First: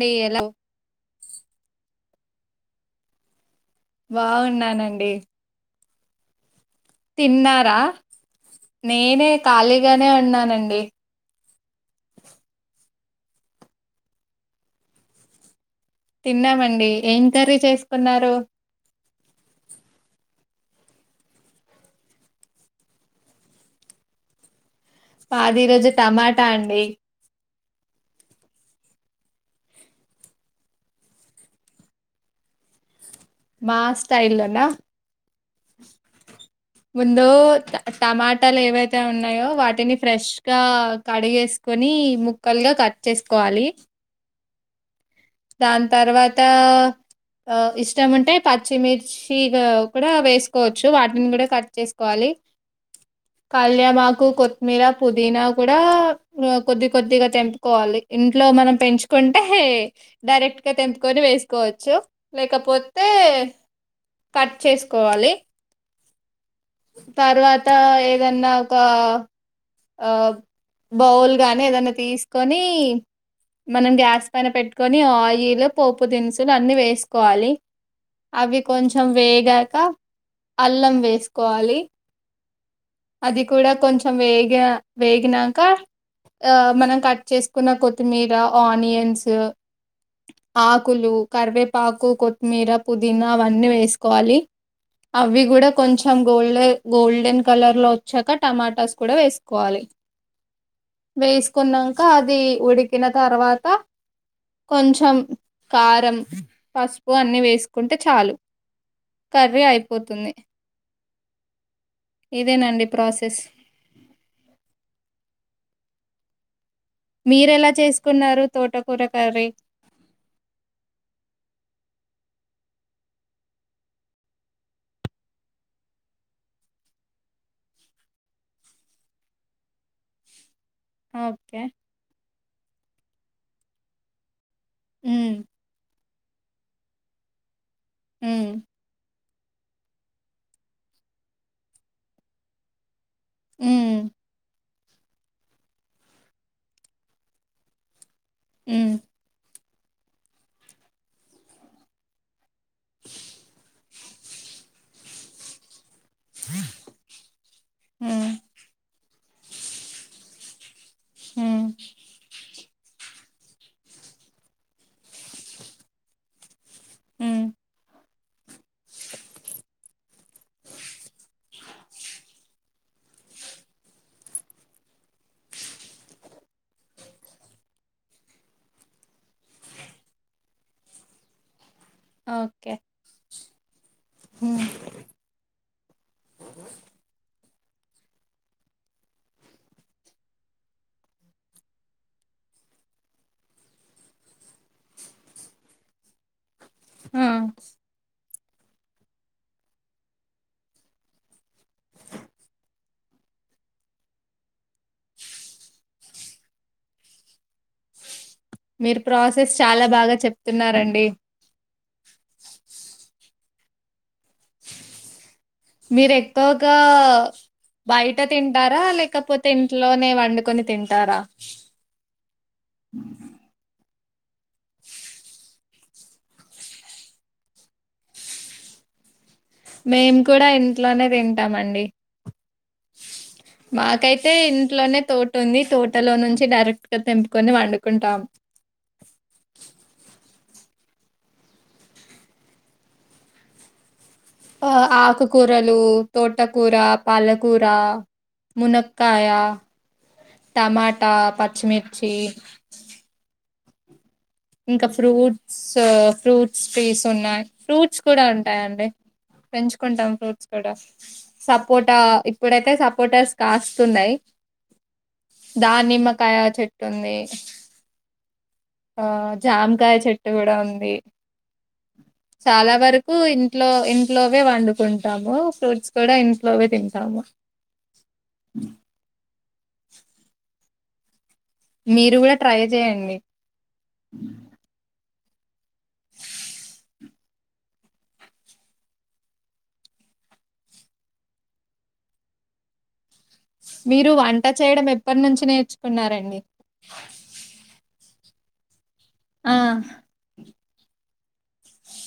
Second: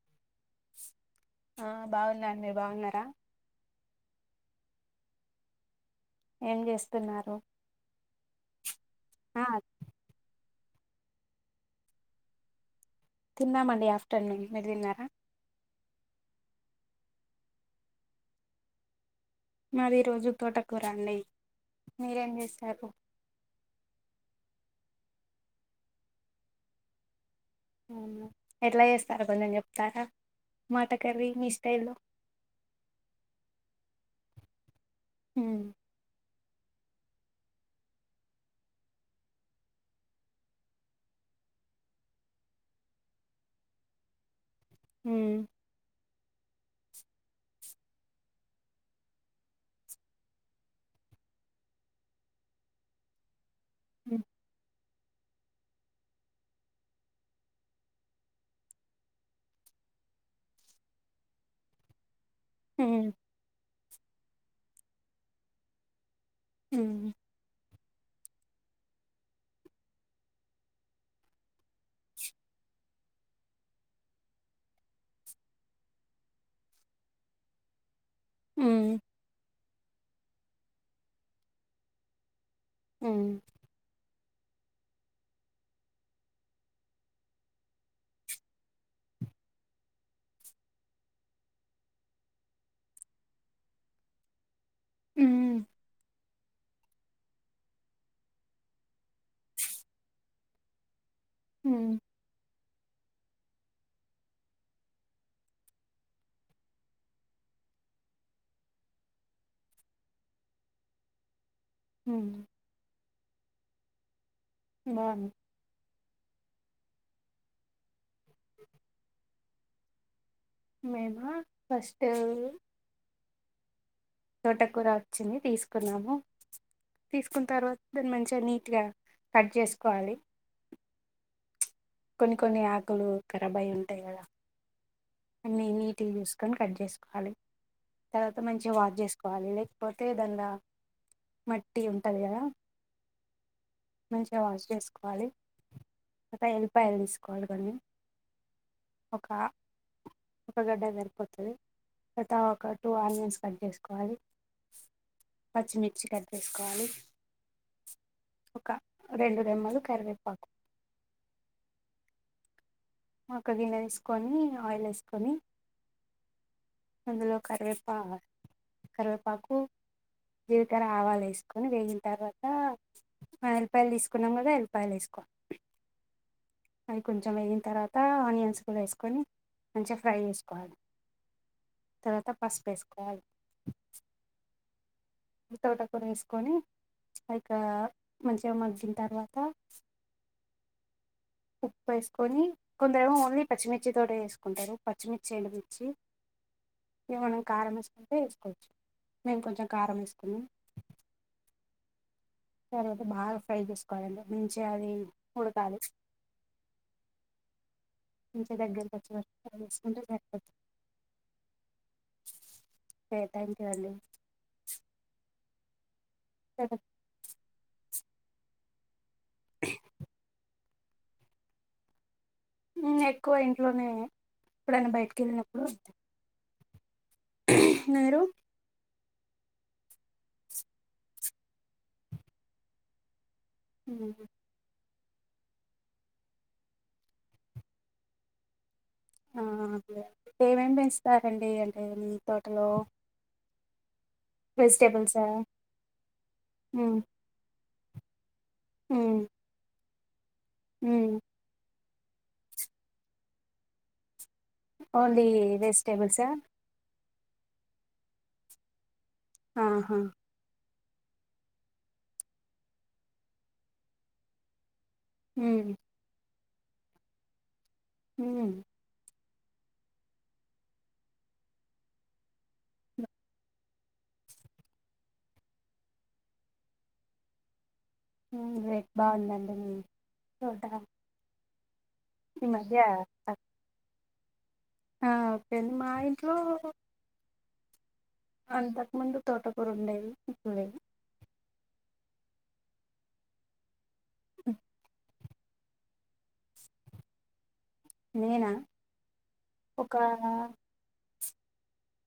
నియలా ఆ బాగున్నా అండి మీరు బాగున్నారా బాగున్నానండి ఏం చేస్తా తిన్నారా నేనే ఆ ఖాళీగానే ఉన్నానండి తిన్నమండి ఆఫ్టర్నూన్ మీరు తిన్నారా తిన్నామండి ఏం కర్రి చేసుకున్నారు మాది ఈ రోజు తోటకుర రండి మీరేం చేశారు పాది ఈ రోజు టమాటా అండి వు ఎట్లా చేస్తారో కొంచెం చెప్తారా మాట కర్రీ మీ స్టైల్లో మా స్టయిల్ లోన హ్మ్మ్ ముందు టమాటాలు ఏవైతే ఉన్నాయో వాటిని ఫ్రెష్గా కడిగేసు కొని ముక్కలుగా కట్ చేసుకోవాలి హ్మ్ దాని తర్వాత ఆ ఇష్టం అంటే పచ్చిమిర్చిగా కూడా వేసుకోవచ్చు వాటిని కూడా కట్ చేసుకోవాలి హ్మ్ కాళ్యామాకు కొత్మీర పుదీనా కూడా కొద్ది కొద్దిగా తెంపుకోవాలి ఇంట్లో మనం పెంచుకుంటే డైరెక్ట్ గా తెంపుకొని వేసుకోవచ్చు లేకపోతే కట్ చేసుకోవాలి హ్మ్ తర్వాత ఏదన్నా ఒక ఆ బౌల్ గానీ ఏదన్నా తీసుకొని మనం గ్యాస్ పైన పెట్టుకొని ఆయిల్ పోపు దినుసులు అన్ని వేసుకోవాలి అవి హ్మ్ కొంచెం వేగాక అల్లం వేసుకోవాలి హ్మ్ అది కూడా కొంచెం వేగ వేగినాక ఆ మనం కట్ చేసుకున్న కొత్తిమీర ఆనియన్స్ ఆకులు కరివేపాకు కొత్మీర పుదీనా అవన్నీ వేసుకోవాలి అవి హ్మ్ కూడా కొంచెం గోల్డె గోల్డెన్ కలర్ లో వచ్చాక టమాటాస్ కూడా వేసుకోవాలి హ్మ్ వేసుకున్నాక అది ఉడికిన తర్వాత కొంచెం కారం పసుపు అన్ని వేసుకుంటే చాలు కర్ర్రి అయిపోతుంది హ్మ్ ఇదేనండి ప్రాసెస్ బాగుంది మీరెలా చేసుకున్నారు తోటకూర కర్రీ మేమా ఫస్ట్ తోటకూర వచ్చింది తీసుకున్నాము తీసుకున్న తర్వాత దాన్ని మంచిగా నీట్గా కట్ చేసుకోవాలి ఓకే కొన్ని కొన్ని ఆకులు ఖరాబ్ అయి ఉంటాయి కదా హ్మ్. అన్ని నీ ట్ గా చూసుకని కట్ చేసుకోవాలి తర్వాత హ్మ్. మంచిగా వాష్ చేసు కోవాలి లేకపోతే [unintelligible] మట్టి ఉంటది కదా హ్మ్. మంచిగా వాష్ చేసుకోవాలి [unintelligible] పాయలు తీసుకోవాలి కదండి హ్మ్. ఒక ఒక గడ్డ సరిపోతది [unintelligible] ఒక టూ ఆనియన్స్ కట్ చేసుకోవాలి. పచ్చిమిర్చి కట్ చేసుకోవాలి హ్మ్. ఒక రెండు రెమ్మలు కరివేపాకు మ్మ్ ఒక్క గిన్నె తీసుకొని ఆయిల్ వేసుకొని అందులో హ్మ్. కరేపాకు కరివేపాకు జీలకర, ఆవాలు వేసుకొని వేగిన తర్వాత ఆఎల్లిపాయలు తీసుకున్నాం కదా ఎల్లిపాయలు తీసుకో అవి కొంచెం వేగిన తర్వాత ఆనియన్స్ కూడా వేసుకొని మంచిగా ఫ్రై చేసుకోవాలి తర్వాత పసుపు వేసుకోవాలి మ్మ్ తోటకూర వేసుకొని ఆ మంచిగా మగ్గిన తర్వాత ఉప్పు వేసుకొని కొందరేమో ఓన్లీ పచ్చిమిర్చి తోట వేసుకుంటారు పచ్చిమిర్చి, ఎండుమిర్చ్ ఆ! ఏమన్న కారం వేసుకుంటే వేసుకోవచ్చు మేము కొంచెం కారం వేసుకున్నాం తరవాతే బాగా ఫ్రై చేసుకోవాలండి మంచిగా అది ఉడకాలి మంచిగా దగ్గరికి మీరు వచ్చే వరకు ప్రాసెస్ ఫ్రై చాలా చేసుకుంటే బాగా సరిపోతుంది చెప్తున్నారండి థ్యాంక్ యూ అండి మీరు ఎక్కువగా తర్వాత బయట తింటారా లే కపోతే ఇంట్లోనే వండుకొని తింటారా నేను ఎక్కువ ఇంట్లోనే ఎప్పుడన్న బయటకి వెళ్ళినప్పుడు అంతే మీరు మేము కూడా ఇంట్లోనే తింటామండి మాకైతే ఇంట్లోనే తోట ఉంది తోటలో నుంచి డైరెక్ట్ గా తెంపుకొని వండుకుంటాం ఆ ఏమేం పెంచుతారండి అంటే మీ తోటలో ఆ వెజిటేబుల్సా ఆకుకూరలు, తోటకూర, హ్మ్ పాలకూర హ్మ్ మునక్కాయా టమాటా, హ్మ్ పచ్చిమిర్చి ఇంకా ఓన్లీ ఫ్రూట్స్, వెజిటేబుల్సా ఫ్రూట్స్ ట్రీస్ ఉన్నాయి ఫ్రూట్స్ కూడా ఉంటాయండి ఆహా పెంచుకుంటాం ఫ్రూట్స్ కూడా సపోటా ఇప్పుడైతే సపోటాస్ కాస్తున్నాయ్ హ్మ్ దానిమ్మకాయ చెట్టు ఉంది హ్మ్ ఆ జామకాయ చెట్టు కూడా ఉంది చాలా వరకు ఇంట్లో ఇంట్లోవే వండుకుంటాము ఫ్రూట్స్ కూడా ఇంట్లోవే తింటాము రేట్ బాగుందండి మీ [unintelligible] మీరు కూడా ఈ ట్రై మధ్య చేయండి తక్ ఆ ఓకే అండి మా ఇంట్లో అంతకు ముందు తోటకూర ఉండేవి ఇప్పుడు లేవు మీరు వంట హ్మ్. చేయడం, ఎప్పటి నుంచి నేర్చుకున్నారండి? నేనా ఆ ఓకా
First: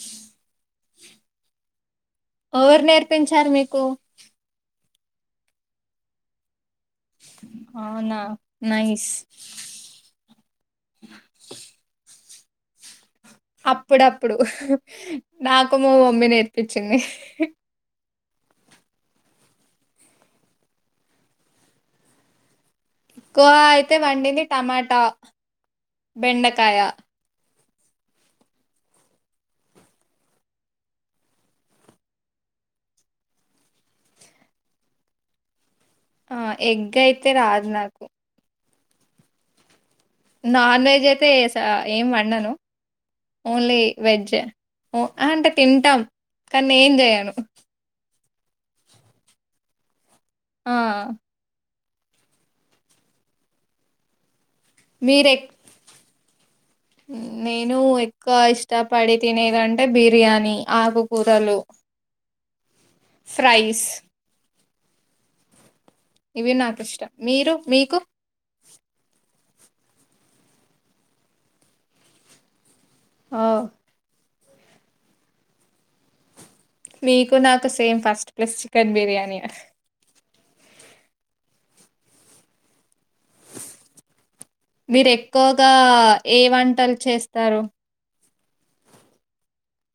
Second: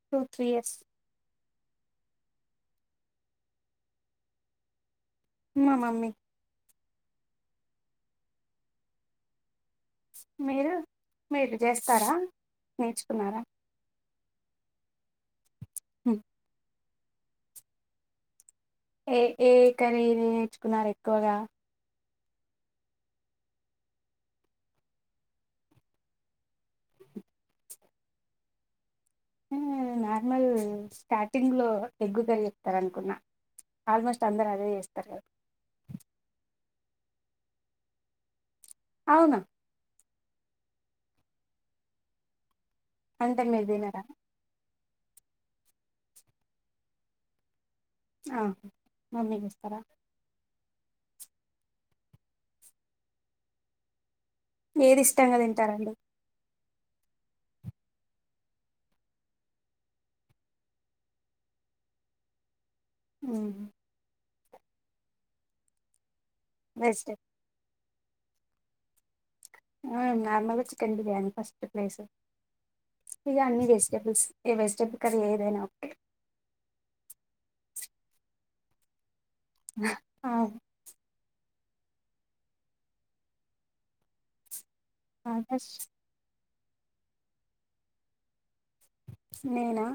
టూ త్రీ ఇయర్స్ వోవర్ నేర్పించారు మీకు? మా మమ్మీ అవునా నైస్ మీరు మీరిది చేస్తారా నేర్చుకున్నారా? అప్పుడప్పుడు, నాకు మా హ్మ్. మమ్మీ నేర్పించిన్ది. ఏ ఏ కర్రీ నేర్చుకున్నారు ఎక్కువగా? ఎక్కువ అయితే వండింది. టమాటా, బెండకాయ ఉమ్ నార్మల్ స్టార్టింగ్లో ఎగ్గు కర్రీ చెప్తారనుకున్నా. ఆల్మోస్ట్ అందరదే చేస్తారు గద్ ఆ ఎగ్ అయితే రాదు నాకు. అవునా నాన్ వెజ్ అయితే ఏ స ఏం వండాను. అంటే మీరు ఓన్లీ తినరా వెజే ఓ అ అంటే తింటాం. కానీ నేన్ చెయ్యను. ఆ మమీ చేస్తారా? ఆ ఏది మీరే ఇష్టంగా తింటారండి? నేను ఎక్కువ ఇష్టపడి తినేదంటే. బిర్యానీ, ఆకుకూరలు, ఫ్రైస్ ఇవి నాకు ఇష్టం. వెజిటేబుల్ మీరు మీకు? నార్మల్గా చికెన్ బిర్యానీ ఫస్ట్ ప్లేస్, ఓ ఇగాన్ని వెజిటబుల్స్. ఈ వెజిటేబుల్ కర్రీ ఏదైనా ఒకే మీకు నాకు సేమ్ ఫస్ట్ ప్లస్ చికెన్ బిర్యానీయే. ఆ! మీరు ఎక్కువగా ఆల్మోస్ట్ ఏ వంటలు చేస్తారు? ప్చ్ నేనా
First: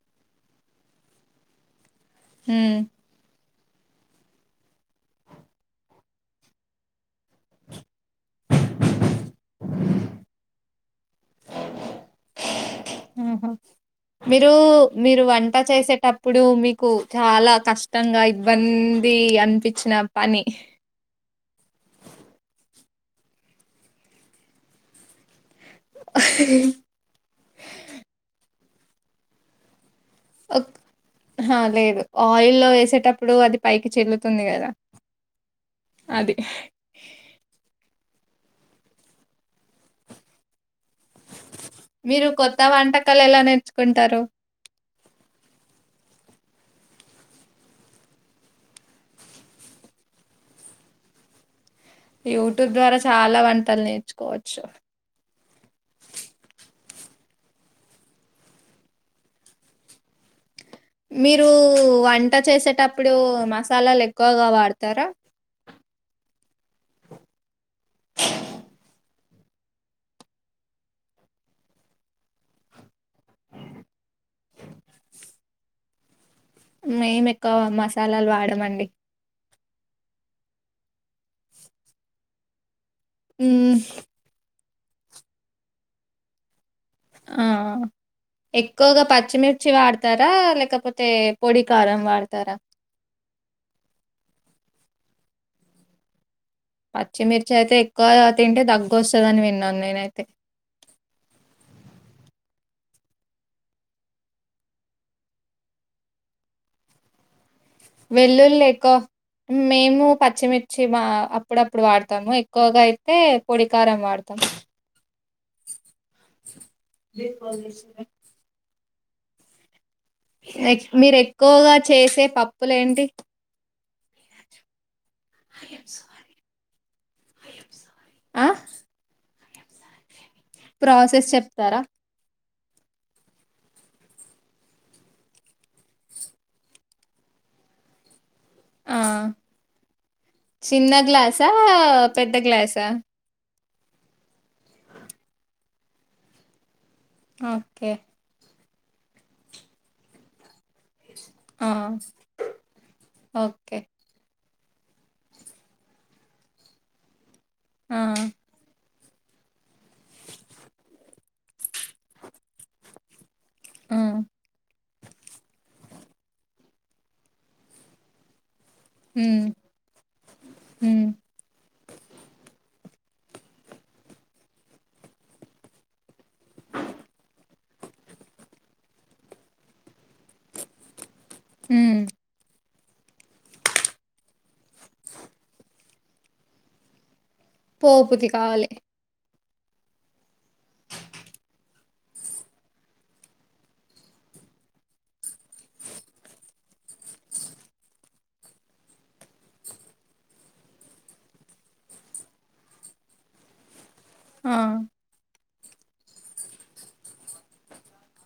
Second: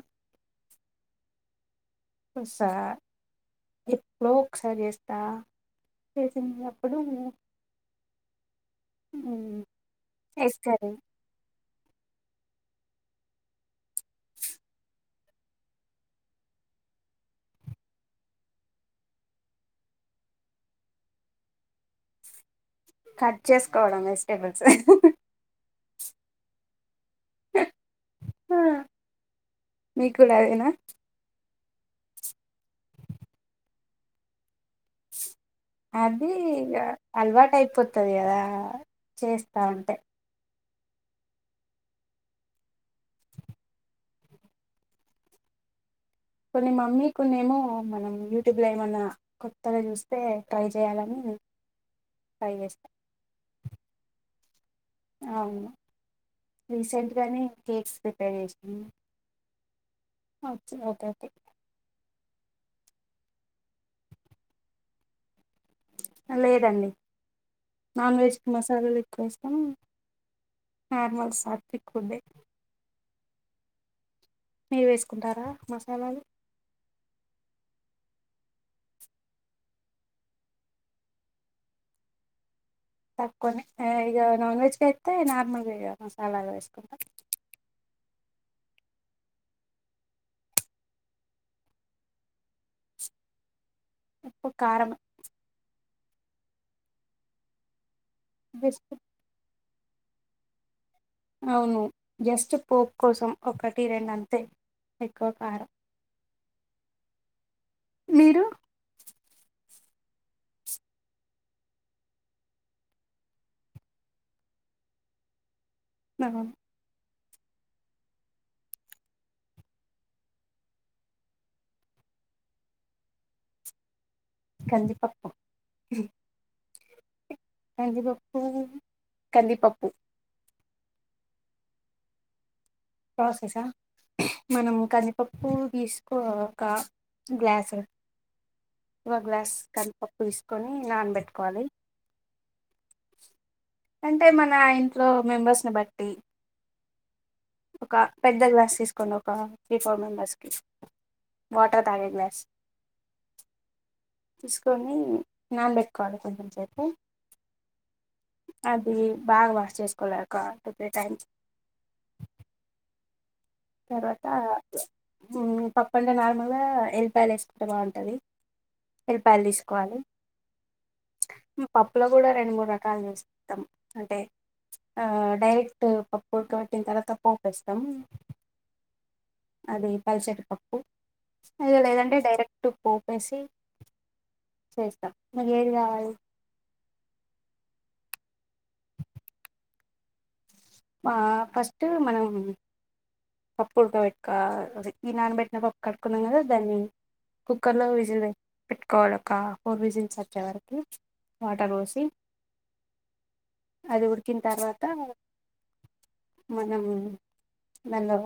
పుస్సా ఉమ్ ఎప్పుడో ఒకసారి చేస్తా, చేసినప్పుడు ఉమ్ చేస్తది ఆహా మీరు మీరు వంట చేసేటప్పుడు. మీకు చాలా కష్టంగా, ఇబ్బంద్ ది అనిపించిన పని కట్ చేసుకోవడం. వెజిటేబుల్స్ ఆ ఆ మీకుడాదేనా? ఆ లేదు. ఆయిల్లో వేసేటప్పుడు అది పైకి చిల్లుతుంది గదా. అది ఇగ అలవాటయిపోతది గాదా. చేస్తా ఉంటే మీరు కొత్త వంటకాలు ఎలా నేర్చుకుంటారు. కొన్ని మమ్మీ, కొన్ని ఏమో మనం యూట్యూబ్లో ఏమన్నా కొత్తగా చూస్తే, ట్రై చేయాలని, ట్రై యూట్యూబ్ చేస్తా ద్వారా చాలా వంటలు నేర్చుకోవచ్చు. అవును రీసెంట్గానేన్ కేక్స్ ప్రిపేర్ చేసాను. ఆ మీరు వంట చేసేటప్పుడు, మసాలాలు ఎక్కువగా వాడతారా? ఆ లేదండి. నాన్ వెజ్కి మసాలాలు ఎక్కువేస్తాం. నార్మల్ సాత్విక్ ఫుడే మీరు వేసుకుంటారా? మసాలాలు. మేం ఎక్కువ మసాలాలు వాడామండి. తక్కువ్నే. మ్మ్, ఆ ఇగ నాన్ వెజ్గాయితే నార్మల్గా ఇగా మసాలాల్ వేసుకుంటం. ఆ ఎక్కువగా పచ్చిమిర్చి వాడతారా లేకపోతే పొడి కారం వాడతారా ఉప్పు కారమే పచ్చిమిర్చి అయితే ఎక్కువ తింటే తగ్గ జస్ట్ వస్తుందని విన్నాను నేనైతే అవున జస్ట్ పోప్ కోసం ఒకటి రెండంతే ఎక్కువ కారం మీరు వెళ్ళుల్లి ఎక్కువ మేము పచ్చిమిర్చి బ అప్పుడప్పుడు వాడతాము ఎక్కువగా అయితే పొడికారం వాడుతాము [inaudible] ఆహా [inaudible] ఎక్ మీరు ఎక్కువగా చేసే పప్పులేంటి కందిపప్పు హాలీమ్ సుహారి కందిీపప్పు ప్రాసెస్ చెప్తారా ప్రాసెసా మనం కందిపప్పు తీసుకో ఒక గ్లాసు ఆ తీసుకొని చిన్న గ్లాసా నానబెట్టుకోవాలి పెద్ద గ్లాసా అంటే మన ఇంట్లో మెంబర్స్ని బట్టి ఓకే ఒక పెద్ద గ్లాస్ తీసుకోండి ఒక త్రీ ఫోర్ మెంబర్స్కి ఆ వాటర్ తాగే గ్లాస్ ఓకే తీసుకొని నాన్బెట్టుకోవాలి కొద్దిగసేపు ఆ అది బాగా వాష్ చేసుకోవాలే ఒక ఫిఫ్టీ టైంస్ ఆ తర్వాత ఉమ్ పప్పుంటే నార్మల్గా ఎల్లిపాయలు వేసుకుంటే బాగుంటది ఎల్లిపాయలు హ్మ్ తీసుకోవాలి హ్మ్ పప్పులో కూడా రెండు మూడు ర కాల్ చేస్కుంటాం అంటే ఆ డైరెక్ట్ పప్పు ఉడుకపెట్టిన తర్వాతపోపేస్తాం అది పల్సటి పప్పు ఇది హ్మ్ లేదంటే డైరెక్ట్ ట్టు పోపేసి చేస్తం నీకేది కావాలి పోపుది కావాలి ఆ ఫస్ట్ మనం పప్పు ఉడకబెట్టుకోవలి ఈ నానబెట్న పప్పు కట్టుకున్నాం కదా దాన్ని కుక్కర్లో విజిల్ పెట్టుకోవాలి ఒక ఫోర్ విజిల్స్ వచ్చే వరకి వాటర్ పోసి అది ఉడికిన ఆ తర్వాత మనం దాన్లో